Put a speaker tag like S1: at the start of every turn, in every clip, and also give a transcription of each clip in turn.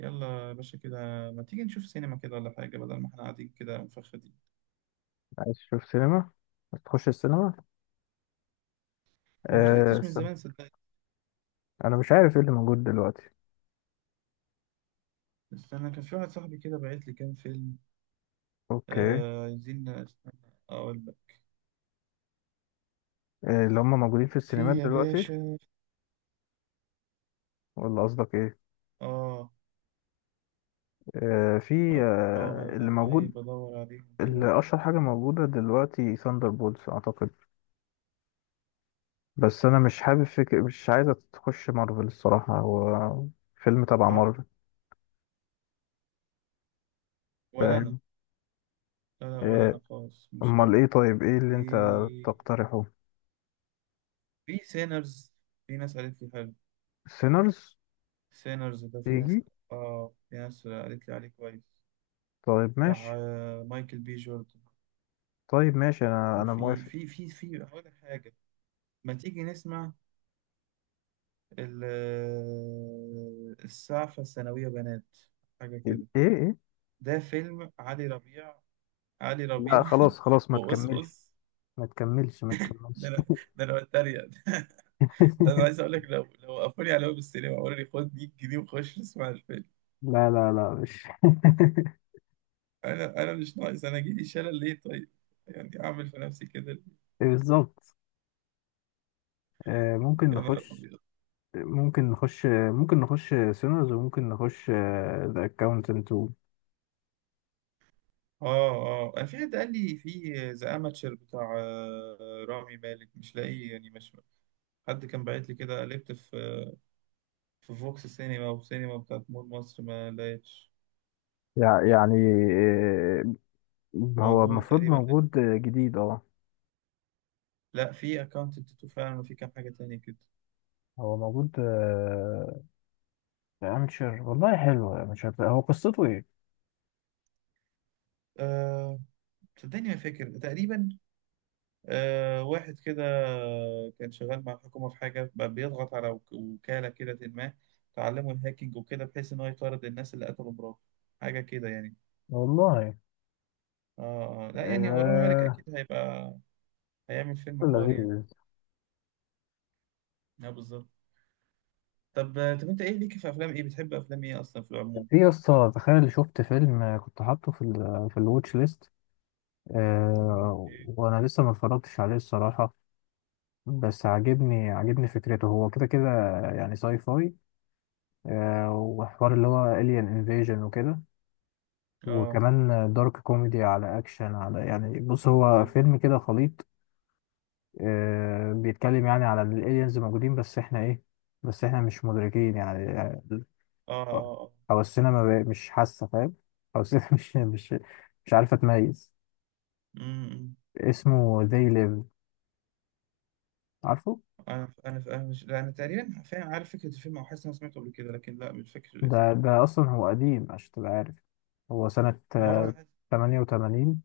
S1: يلا يا باشا كده. ما تيجي نشوف سينما كده ولا حاجة بدل ما احنا قاعدين كده مفخدين؟
S2: عايز تشوف سينما؟ عايز تخش السينما؟
S1: ما
S2: آه،
S1: دخلتش من
S2: استنى.
S1: زمان صدقني.
S2: انا مش عارف ايه اللي موجود دلوقتي.
S1: بس أنا كان في واحد صاحبي كده بعت لي كام فيلم.
S2: اوكي.
S1: آه عايزين، استنى أقول لك.
S2: آه، اللي هم موجودين في السينمات
S1: في يا
S2: دلوقتي
S1: باشا.
S2: ولا قصدك ايه؟
S1: آه
S2: آه، في
S1: آه آه، ما
S2: اللي
S1: أنا
S2: موجود.
S1: عيب بدور عليهم كده.
S2: اللي اشهر حاجه موجوده دلوقتي ثاندر بولز اعتقد، بس انا مش حابب فكر، مش عايزه تخش مارفل الصراحه، هو فيلم تبع
S1: آه
S2: مارفل،
S1: ولا أنا.
S2: فاهم؟
S1: لا لا، ولا
S2: آه.
S1: أنا خالص مش
S2: امال
S1: حابب.
S2: ايه؟ طيب ايه
S1: في
S2: اللي انت تقترحه؟
S1: في سينرز. في ناس قالت لي حلو.
S2: سينرز؟
S1: سينرز ده في ناس.
S2: تيجي.
S1: آه في ناس قالت لي عليه كويس.
S2: طيب
S1: بتاع
S2: ماشي.
S1: مايكل بي جوردن.
S2: طيب ماشي، انا
S1: وفي
S2: موافق.
S1: في في في هقول لك حاجة. ما تيجي نسمع ال- السعفة الثانوية بنات، حاجة
S2: ايه
S1: كده.
S2: ايه؟
S1: ده فيلم علي ربيع، علي ربيع
S2: لا خلاص خلاص، ما تكملش
S1: وقصقص.
S2: ما تكملش ما
S1: ده
S2: تكملش.
S1: انا، ده انا بتريق ده انا عايز اقول لك، لو وقفوني على باب السينما وقالوا لي خد 100 جنيه وخش اسمع الفيلم،
S2: لا لا لا مش.
S1: انا مش ناقص. انا جيلي شلل ليه طيب؟ يعني اعمل في نفسي كده ليه؟
S2: بالظبط. آه، ممكن
S1: يا نهار
S2: نخش
S1: ابيض.
S2: ممكن نخش سينرز وممكن نخش ذا اكاونتنت.
S1: اه اه، أنا في حد قال لي في ذا اماتشر بتاع رامي مالك، مش لاقيه يعني، مش حد كان باعت لي كده. قلبت في في فوكس سينما وسينما بتاعت مول مصر، ما لقيتش
S2: يعني آه، هو
S1: موجود
S2: المفروض
S1: تقريبا ده.
S2: موجود جديد، اه.
S1: لا في اكونت التاتو فعلا، وفي كام حاجة تانية كده.
S2: هو موجود في امشر، والله حلو امشر، هو قصته ايه؟
S1: أه صدقني ما فاكر تقريبا. واحد كده كان شغال مع الحكومة في حاجة، بقى بيضغط على وكالة كده، ما تعلموا الهاكينج وكده، بحيث إن هو يطارد الناس اللي قتلوا مراته، حاجة كده يعني.
S2: والله.
S1: اه لا يعني هو رامي مالك
S2: آه،
S1: أكيد هيبقى، هيعمل فيلم حوار يعني.
S2: لذيذ.
S1: اه بالظبط. طب طب انت ايه ليك في افلام، ايه بتحب افلام ايه اصلا في
S2: في
S1: العموم؟
S2: يا اسطى، تخيل شفت فيلم كنت حاطه في ال في الواتش ليست،
S1: اوكي.
S2: وانا لسه ما اتفرجتش عليه الصراحه، بس عاجبني عاجبني فكرته، هو كده كده يعني ساي فاي، وحوار اللي هو alien invasion وكده،
S1: اه
S2: وكمان دارك كوميدي على اكشن، على يعني بص هو
S1: اه
S2: فيلم كده خليط. بيتكلم يعني على ان الالينز موجودين بس احنا ايه، بس احنا مش مدركين يعني.
S1: اه، آه.
S2: حواسنا ما بقى- مش حاسه، فاهم؟ حواسنا مش عارفه تميز.
S1: أمم. امم.
S2: اسمه They Live، عارفه؟
S1: انا مش، لا انا تقريبا فاهم، عارف فكره الفيلم، او حاسس إن انا سمعته قبل كده، لكن لا مش فاكر الاسم.
S2: ده أصلا هو قديم عشان تبقى عارف، هو سنة
S1: ما هو انا.
S2: تمانية وتمانين.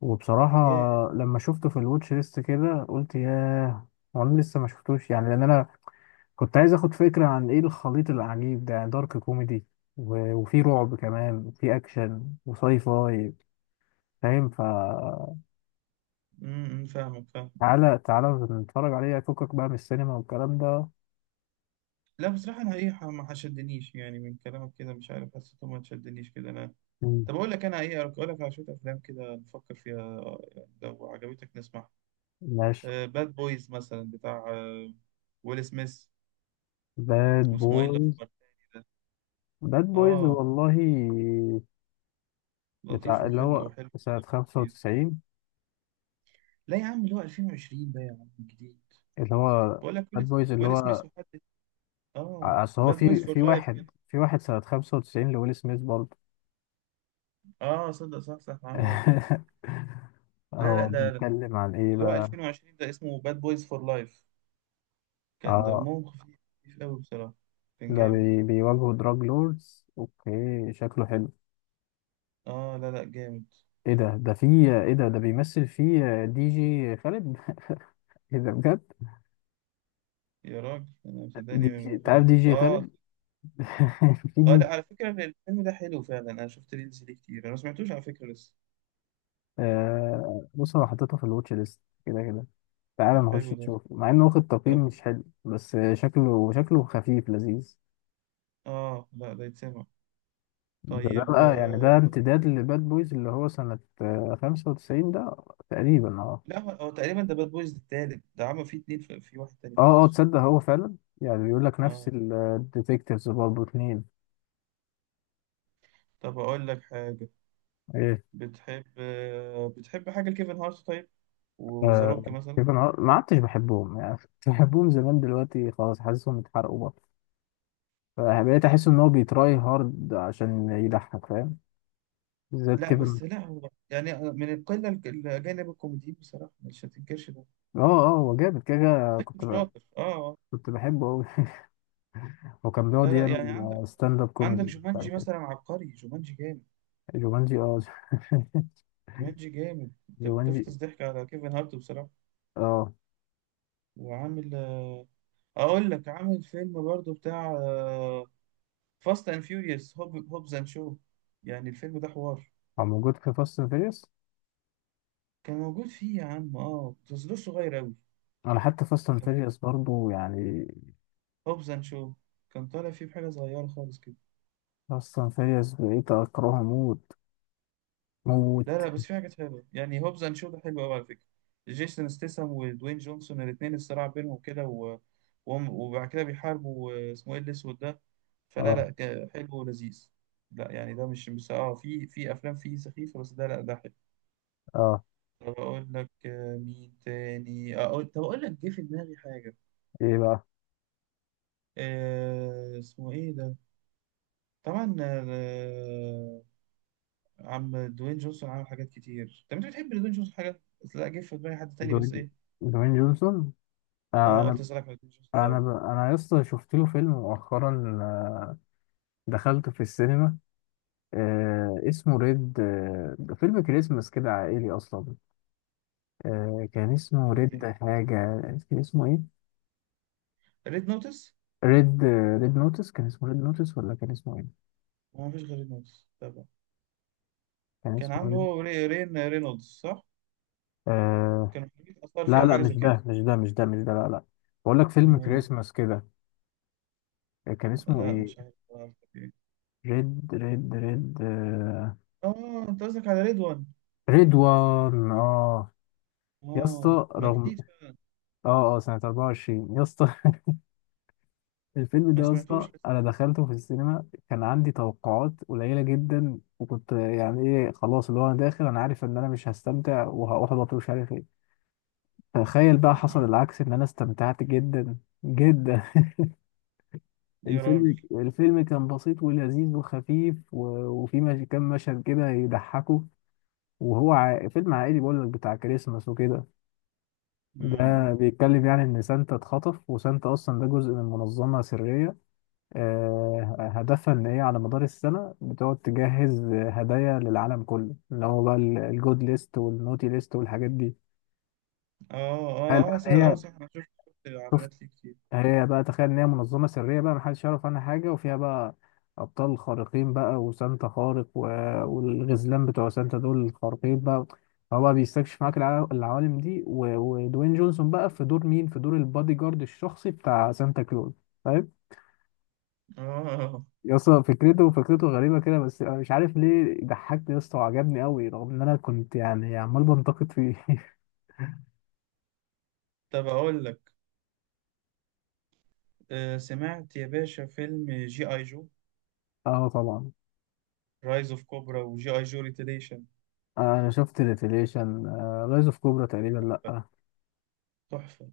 S2: وبصراحة
S1: ياه.
S2: لما شفته في الواتش ليست كده قلت ياه، هو أنا لسه ما شفتوش يعني، لأن أنا كنت عايز أخد فكرة عن إيه الخليط العجيب ده، يعني دارك كوميدي وفي رعب كمان وفي أكشن وساي فاي، فاهم؟ فتعالى
S1: فاهمك، فاهم.
S2: تعالى نتفرج عليه، فكك بقى من السينما والكلام ده.
S1: لا بصراحه انا ايه ما شدنيش، يعني من كلامك كده مش عارف حسيته ما شدنيش كده انا.
S2: مم.
S1: طب اقول لك انا ايه، اقول لك على شويه افلام كده نفكر فيها، يعني لو عجبتك نسمعها.
S2: ماشي.
S1: باد بويز مثلا، بتاع ويل سميث.
S2: باد
S1: واسمه ايه
S2: بويز.
S1: الاسمر التاني ده؟
S2: باد بويز،
S1: اه
S2: والله،
S1: لطيف
S2: بتاع اللي
S1: وخل
S2: هو
S1: وحلو.
S2: سنة 95.
S1: لا يا عم، اللي هو 2020 ده يا عم، جديد.
S2: اللي هو
S1: بقول لك
S2: باد
S1: ويل،
S2: بويز اللي
S1: ويل
S2: هو
S1: سميث وحد. اه،
S2: اصل هو
S1: باد بويز
S2: في
S1: فور
S2: في
S1: لايف كده.
S2: واحد، في واحد سنة 95 لويل سميث برضه.
S1: اه صدق، صح صح عم، هو صغير. لا لا،
S2: هو
S1: ده
S2: بيتكلم عن ايه
S1: اللي هو
S2: بقى؟
S1: 2020 ده، اسمه باد بويز فور لايف. كان
S2: اه،
S1: دمهم خفيف خفيف قوي بصراحة. كان
S2: ده
S1: جامد.
S2: بيواجهوا دراج لوردز. اوكي، شكله حلو.
S1: اه لا لا جامد.
S2: ايه ده؟ ده في ايه ده؟ ده بيمثل فيه دي جي خالد؟ ايه ده بجد؟
S1: يا راجل انا
S2: دي
S1: صدقني
S2: جي،
S1: ما
S2: انت
S1: ما
S2: عارف دي
S1: سمعت
S2: جي
S1: اه.
S2: خالد؟ في
S1: اه
S2: دي.
S1: لا، على فكرة الفيلم ده حلو فعلا، انا شفت ريلز ليه كتير، انا ما سمعتوش على فكرة لسه.
S2: بص، انا حطيتها في الواتش ليست كده كده، تعالى
S1: طب
S2: نخش
S1: حلو ده.
S2: نشوف، مع انه واخد تقييم
S1: طب
S2: مش حلو، بس شكله شكله خفيف لذيذ.
S1: اه لا، ده يتسمع.
S2: ده
S1: طيب.
S2: بقى يعني ده امتداد لباد بويز اللي هو سنة خمسة وتسعين ده، تقريبا اه.
S1: لا هو تقريبا ده باد بويز التالت، ده عمل فيه اتنين، في واحد تاني في
S2: اه
S1: النص.
S2: تصدق هو فعلا، يعني بيقول لك نفس
S1: اه.
S2: الديتكتيفز برضه اتنين.
S1: طب اقول لك حاجة.
S2: ايه؟
S1: بتحب حاجة لكيفن هارت طيب، وذا
S2: آه،
S1: روك مثلا.
S2: كيفن هارت ما عدتش بحبهم يعني. كنت بحبهم زمان، دلوقتي خلاص حاسسهم اتحرقوا بقى، فبقيت احس ان هو بيتراي هارد عشان يضحك، فاهم؟ بالذات
S1: لا
S2: كيفن.
S1: بس لا، هو يعني أنا من القلة الأجانب الكوميديين بصراحة مش هتنكرش ده.
S2: اه اه، هو جامد كده كده.
S1: لكن شاطر اه آه.
S2: كنت بحبه قوي، هو كان بيقعد
S1: لا لا يعني،
S2: يعمل
S1: عندك
S2: ستاند اب
S1: عندك
S2: كوميدي مش
S1: جومانجي
S2: عارف
S1: مثلا،
S2: ايه.
S1: عبقري، جومانجي جامد.
S2: جومانجي، اه.
S1: جومانجي جامد، انت
S2: جومانجي،
S1: بتفطس ضحك على كيفن هارت بصراحة.
S2: اه.
S1: وعامل اقول لك، عامل فيلم برضو بتاع فاست اند فيوريوس، هوبز اند شو. يعني الفيلم ده حوار.
S2: هو موجود في فاست اند فيريوس.
S1: كان موجود فيه يا عم اه، بس ده صغير أوي.
S2: انا حتى فاست اند
S1: كان
S2: فيريوس برضه يعني،
S1: هوبز اند شو، كان طالع فيه بحاجة صغيرة خالص كده.
S2: فاست اند فيريوس بقيت اكرهه موت
S1: لا
S2: موت.
S1: لا بس في حاجات حلوة، يعني هوبز اند شو ده حلو أوي على فكرة. جيسون ستيسم ودوين جونسون الاتنين، الصراع بينهم كده، و... وبعد كده بيحاربوا اسمه ايه الأسود ده؟ فلا
S2: اه
S1: لا حلو ولذيذ. لا يعني ده مش بس اه، في أفلام فيه سخيفة، بس ده لا ده حلو.
S2: اه.
S1: طب أقول لك مين تاني، أقول لك جه في دماغي حاجة.
S2: ايه بقى؟
S1: آه اسمه ايه ده؟ طبعا عم دوين جونسون عمل حاجات كتير. طب انت بتحب دوين جونسون حاجه؟ بس لا، جه في دماغي حد تاني بس
S2: دوين
S1: ايه.
S2: دوين جونسون. آه،
S1: اه قلت اسالك على دوين جونسون الاول.
S2: انا لسه شفت له فيلم مؤخرا، دخلته في السينما، اسمه ريد، فيلم كريسمس كده عائلي اصلا. كان اسمه
S1: ريد
S2: ريد
S1: إيه؟
S2: حاجة، كان اسمه إيه؟
S1: ريد نوتس.
S2: ريد. ريد نوتس، كان اسمه ريد نوتس ولا كان اسمه ايه؟
S1: ما فيش غير ريد نوتس طبعا.
S2: كان
S1: كان
S2: اسمه
S1: عامله
S2: ريد
S1: هو رين رينولدز صح؟
S2: آه...
S1: كانوا حاجات اثار فيه
S2: لا
S1: او
S2: لا
S1: حاجه زي
S2: مش
S1: كده.
S2: ده مش ده مش ده مش ده، لا لا، بقول لك فيلم
S1: امال ايه؟
S2: كريسماس كده. كان اسمه
S1: لا
S2: ايه؟
S1: مش عارف إيه.
S2: ريد
S1: اه انت قصدك على ريد وان.
S2: ريد وان، اه. يا
S1: اه،
S2: اسطى،
S1: ما
S2: رغم،
S1: جديد فعلا.
S2: اه اه، سنة 24 يا اسطى. الفيلم
S1: ما
S2: ده يا اسطى
S1: سمعتوش لسه.
S2: انا دخلته في السينما، كان عندي توقعات قليلة جدا، وكنت يعني ايه خلاص، اللي هو انا داخل انا عارف ان انا مش هستمتع وهحبط ومش عارف ايه. تخيل بقى حصل
S1: مم.
S2: العكس، ان انا استمتعت جدا جدا.
S1: يا راجل.
S2: الفيلم كان بسيط ولذيذ وخفيف وفي مش... كام مشهد كده يضحكوا، وهو فيلم عائلي بقول لك بتاع كريسماس وكده، ده
S1: مم.
S2: بيتكلم يعني ان سانتا اتخطف، وسانتا اصلا ده جزء من منظمة سرية، هدفها ان هي على مدار السنة بتقعد تجهز هدايا للعالم كله، اللي هو بقى الجود ليست والنوتي ليست والحاجات دي.
S1: اه
S2: تخيل
S1: اه اه
S2: بقى ان
S1: صح،
S2: هي،
S1: صح، انا شفت
S2: شوف،
S1: اعلانات ليه كتير.
S2: هي بقى، تخيل ان هي منظمه سريه بقى، محدش يعرف عنها حاجه، وفيها بقى ابطال خارقين بقى، وسانتا خارق والغزلان بتوع سانتا دول الخارقين بقى. هو بقى بيستكشف معاك العوالم دي ودوين جونسون بقى في دور مين، في دور البادي جارد الشخصي بتاع سانتا كلوز، فاهم؟
S1: اه اه، اه.
S2: يا اسطى فكرته، فكرته غريبه كده، بس انا مش عارف ليه ضحكني يا اسطى وعجبني قوي، رغم ان انا كنت يعني عمال بنتقد فيه.
S1: طب اقول لك. سمعت يا باشا فيلم جي اي جو
S2: اه، طبعا.
S1: رايز اوف كوبرا وجي اي جو ريتيليشن؟
S2: آه، انا شفت ريفيليشن. رايز اوف كوبرا تقريبا لا.
S1: تحفة.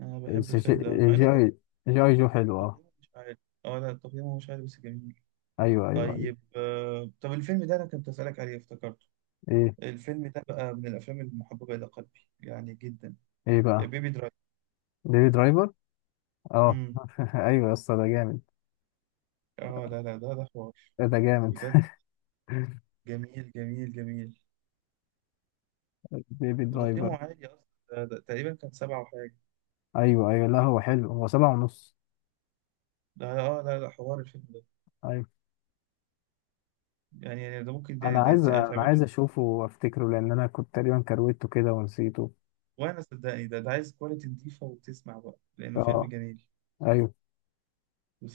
S1: انا بحب
S2: بس
S1: الفيلم ده أوي، مع انه
S2: جي جي اي جو حلو، اه.
S1: تقييمه مش عالي. اه لا تقييمه مش عالي بس جميل.
S2: ايوه ايوه ايوه.
S1: طيب. آه طب الفيلم ده انا كنت اسالك عليه، افتكرته.
S2: ايه؟
S1: الفيلم ده بقى من الافلام المحببة الى قلبي يعني جدا.
S2: ايه بقى؟
S1: بيبي درايف.
S2: بيبي درايفر. اه.
S1: امم.
S2: ايوه يا اسطى، ده جامد.
S1: اه لا لا، ده حوار
S2: ده جامد.
S1: بجد. جميل جميل جميل.
S2: بيبي درايفر.
S1: وتقييمه عالي اصلا، ده تقريبا كان سبعة وحاجة.
S2: ايوه ايوه، لا هو حلو، هو سبعة ونص.
S1: ده اه لا لا، حوار الفيلم ده،
S2: ايوه.
S1: يعني، ده ممكن ده, ده
S2: انا
S1: يتعمل له.
S2: عايز اشوفه وافتكره، لان انا كنت تقريبا كرويته كده ونسيته.
S1: وانا صدقني ده عايز كواليتي نضيفة وتسمع، بقى لانه فيلم
S2: اه.
S1: جميل
S2: ايوه.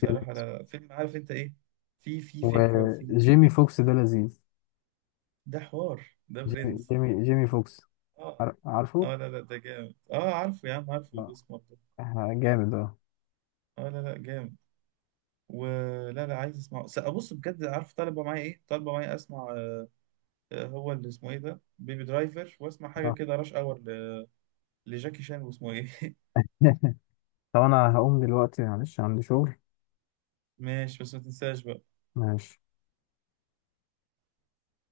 S2: كده.
S1: لا لا فيلم، عارف انت ايه، في فكرة وفي،
S2: وجيمي فوكس ده لذيذ.
S1: ده حوار، ده برنس.
S2: جيمي فوكس،
S1: اه
S2: عار- عارفه؟
S1: اه لا لا ده جامد، اه عارفه يا عم، عارفه
S2: لا.
S1: الاسمر ده.
S2: آه، جامد، اه.
S1: اه لا لا جامد. ولا لا عايز اسمعه. ابص بجد، عارف طالبه معايا ايه؟ طالبه معايا اسمع هو اللي اسمه ايه ده، بيبي درايفر، واسمع حاجه
S2: آه.
S1: كده راش اور لجاكي شان، واسمه ايه.
S2: طب انا هقوم دلوقتي، معلش عندي شغل.
S1: ماشي بس ما تنساش بقى.
S2: ماشي.